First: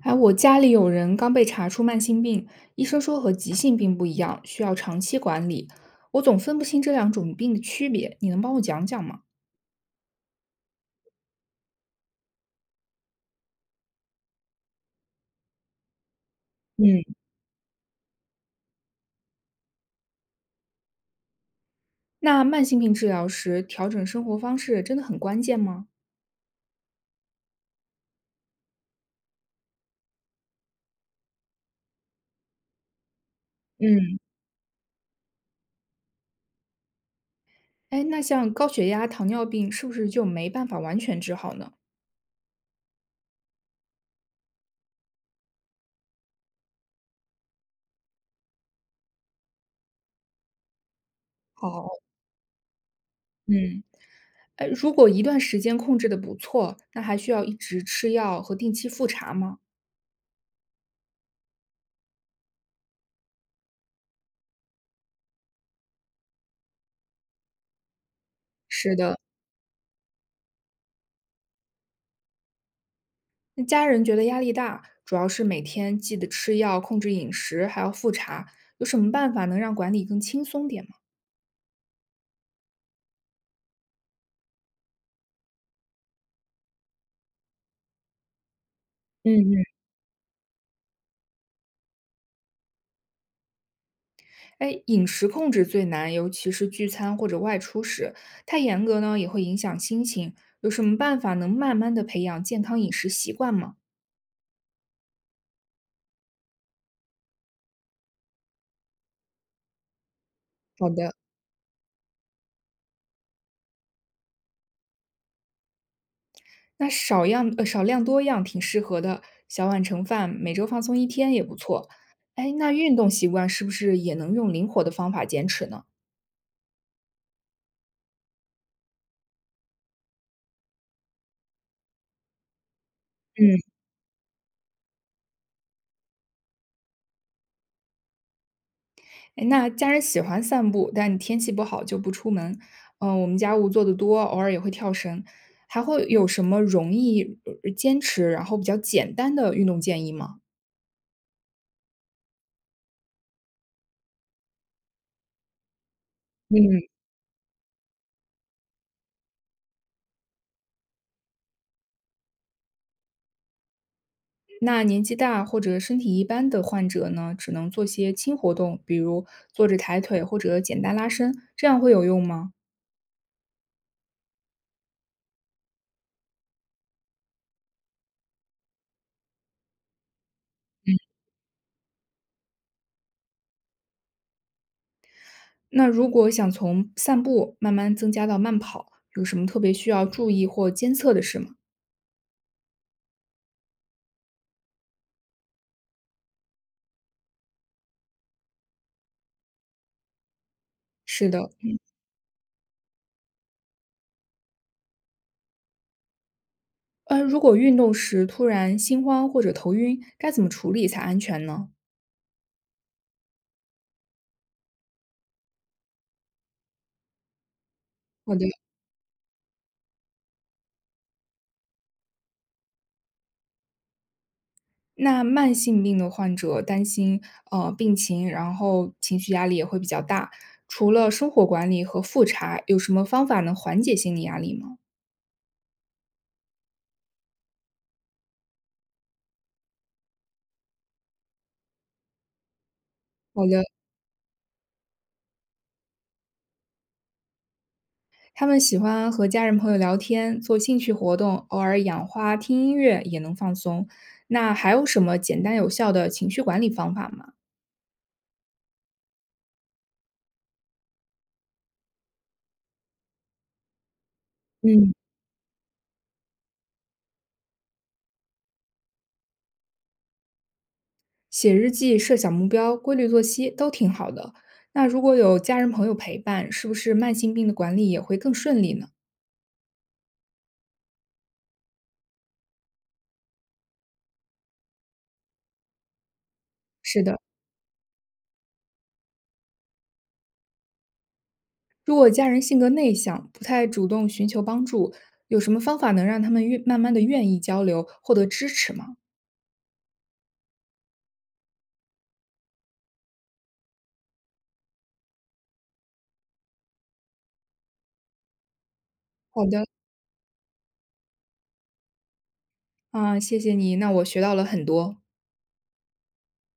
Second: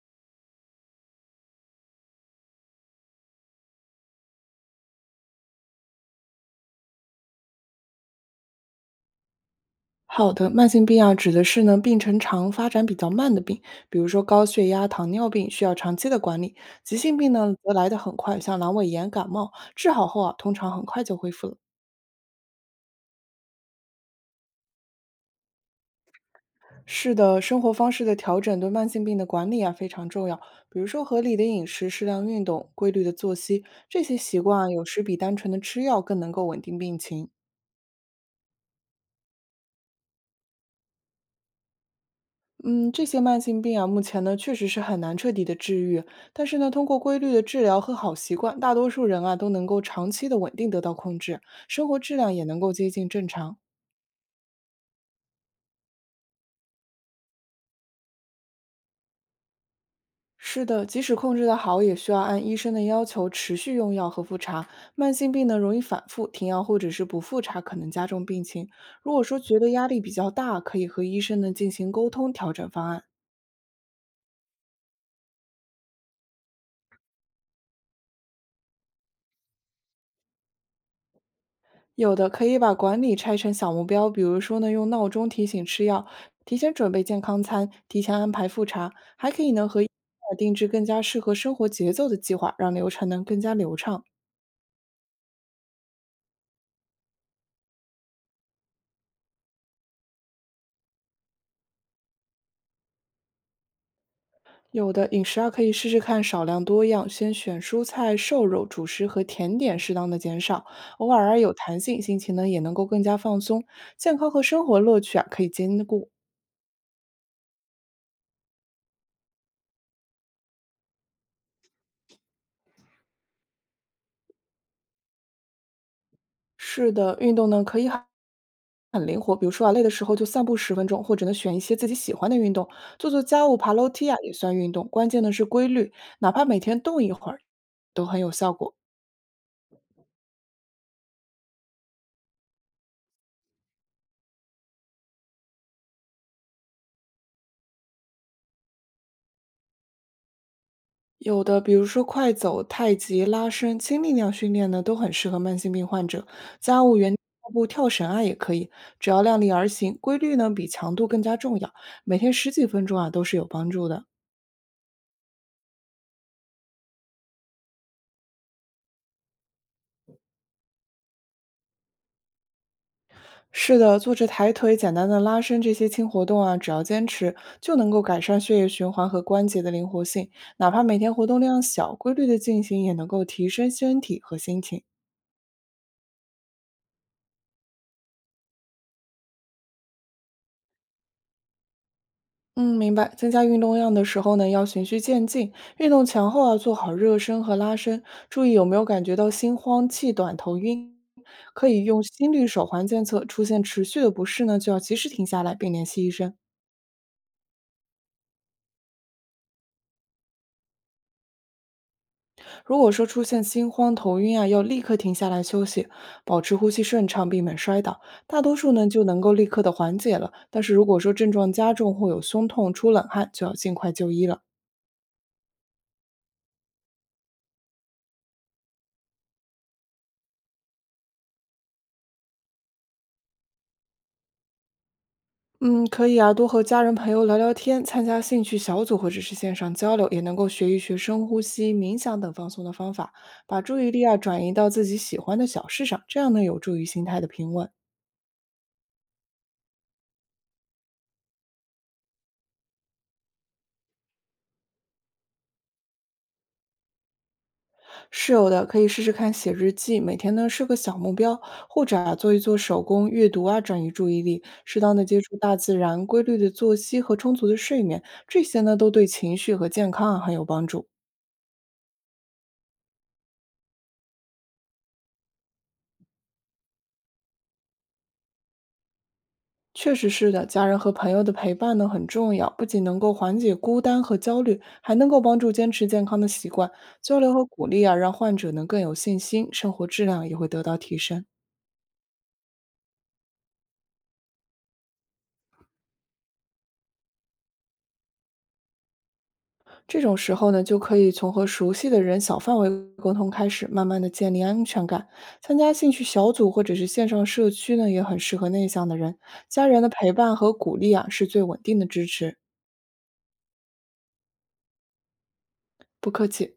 哎，我家里有人刚被查出慢性病，医生说和急性病不一样，需要长期管理。我总分不清这两种病的区别，你能帮我讲讲吗？好的，慢性病啊，指的是呢病程长、发展比较慢的病，比如说高血压、糖尿病，需要长期的管理。急嗯。性病呢，则来得很快，像阑尾炎、感冒，治好后啊，通常很快就恢复了。那慢性病治疗时调整生活方式真的很关键吗？是的，生活方式的调整对慢性病的管理啊非常重要，比如说合理的饮食、适量运动、规律的作息，这些嗯。习惯啊，有时比单纯的吃药更能够稳定病情。哎，那像高血压、糖尿病是不是就没办法完全治好呢？嗯，这些慢性病啊，目前呢确实是很难彻底的治愈，但是呢，通过规律的治疗和好习惯，大多数人啊都能够长期的稳定得到控制，生好。活质量也能够接近正常。嗯。哎，如果一段时间控制的不错，那还需要一直吃药和定期复查吗？是的，即使控制得好，也需要按医生的要求持续用药和复查。慢性病呢容易反复，停药或者是不复查可能加重病情。是如的。果说觉得压力比较大，可以和医生呢进行沟通调整方案。那家人觉得压力大，主要是每天记得吃药、控制饮食，还要复查。有什么办法能让管理更轻松点吗？有的可以把管理拆成小目标，比如说呢，用闹钟提醒吃药，提前准备健康餐，提前安排复查，还可嗯以嗯。呢和医生啊定制更加适合生活节奏的计划，让流程能更加流畅。哎，饮食控制最难，尤其是聚餐或者外出时，太严格呢也会影响心情。有什么办法能慢慢的培养健康饮食习惯吗？有的饮食啊，可以试试看少量多样，先选蔬菜、瘦肉、主食和甜点，适当的减少，好偶的。尔啊有弹性，心情呢也能够更加放松，健康和生活乐趣啊可以兼顾。那少量多样挺适合的，小碗盛饭，每周放松一天也不错。哎，那运动习惯是不是也能用灵活的方法坚持呢？是的，运动呢可以很灵活，比如说啊，累的时候就散步10分钟，或者呢选一些自己喜欢的运动，做做家务、爬嗯。楼梯啊也算运动。关键呢是规律，哪怕每天动一会儿，都很有效果。哎，那家人喜欢散步，但天气不好就不出门。嗯、我们家务做得多，偶尔也会跳绳。还会有什么容易坚持，然后比较简单的运动建议吗？有的，比如说快走、太极、拉伸、轻力量训练呢，都很适合慢性病患者。嗯。家务原地跑步、跳绳啊也可以，只要量力而行，规律呢比强度更加重要。每天10几分钟啊都是有帮助的。那年纪大或者身体一般的患者呢，只能做些轻活动，比如坐着抬腿或者简单拉伸，这样会有用吗？是的，坐着抬腿、简单的拉伸这些轻活动啊，只要坚持，就能够改善血液循环和关节的灵活性。哪怕每天活动量小，规律的进行也能够提升身体和心情。那如果想从散步慢慢增加到慢跑，有什么特别需要注意或监测的事吗？嗯，明白。增加运动量的时候呢，要循序渐进。运动前后啊，做好热身和拉伸，注意有没有感觉到心慌、气短、头晕。是的。可以用心率手环监测，出现持续的不适呢，就要及时停下来并联系医生。如果运动时突然心慌或者头晕，该怎么处理才安全呢？如果说出现心慌、头晕啊，要立刻停下来休息，保持呼吸顺畅，避免摔倒。好大的。多数呢就能够立刻的缓解了。但是如果说症状加重或有胸痛、出冷汗，就要尽快就医了。那慢性病的患者担心病情，然后情绪压力也会比较大。除了生活管理和复查，有什么方法能缓解心理压力吗？嗯，可以啊，多和家人朋友聊聊天，参加兴趣小组或者是线上交流，也能够学一学深呼吸、冥想等放松的方法，好把的。注意力啊转移到自己喜欢的小事上，这样呢有助于心态的平稳。他们喜欢和家人朋友聊天，做兴趣活动，偶尔养花、听音乐也能放松。那还有什么简单有效的情绪管理方法吗？是有的，可以试试看写日记，每天呢设个小目标，或者啊做一做手工、阅读啊，转移注意力，适嗯，当的接触大自然，规律的作息和充足的睡眠，这些呢都对情绪和健康啊很有帮助。写日记、设小目标、规律作息都挺好的。那如果有家人朋友陪伴，是不是慢性病的管理也会更顺利呢？确实是的，家人和朋友的陪伴呢很重要，不仅能够缓解孤单和焦虑，还能够帮助坚持健康的习惯。是的。交流和鼓励啊，让患者能更有信心，生活质量也会得到提升。如果家人性格内向，不太主动寻求帮助，有什么方法能让他们慢慢的愿意交流，获得支持吗？这种时候呢，就可以从和熟悉的人小范围沟通开始，慢慢的建立安全感。参加兴趣小组或者是线上社区呢，也很适合内向的人。好的。家人的陪伴和鼓励啊，是最稳定的支持。啊，谢谢你，那我学到了很多。不客气。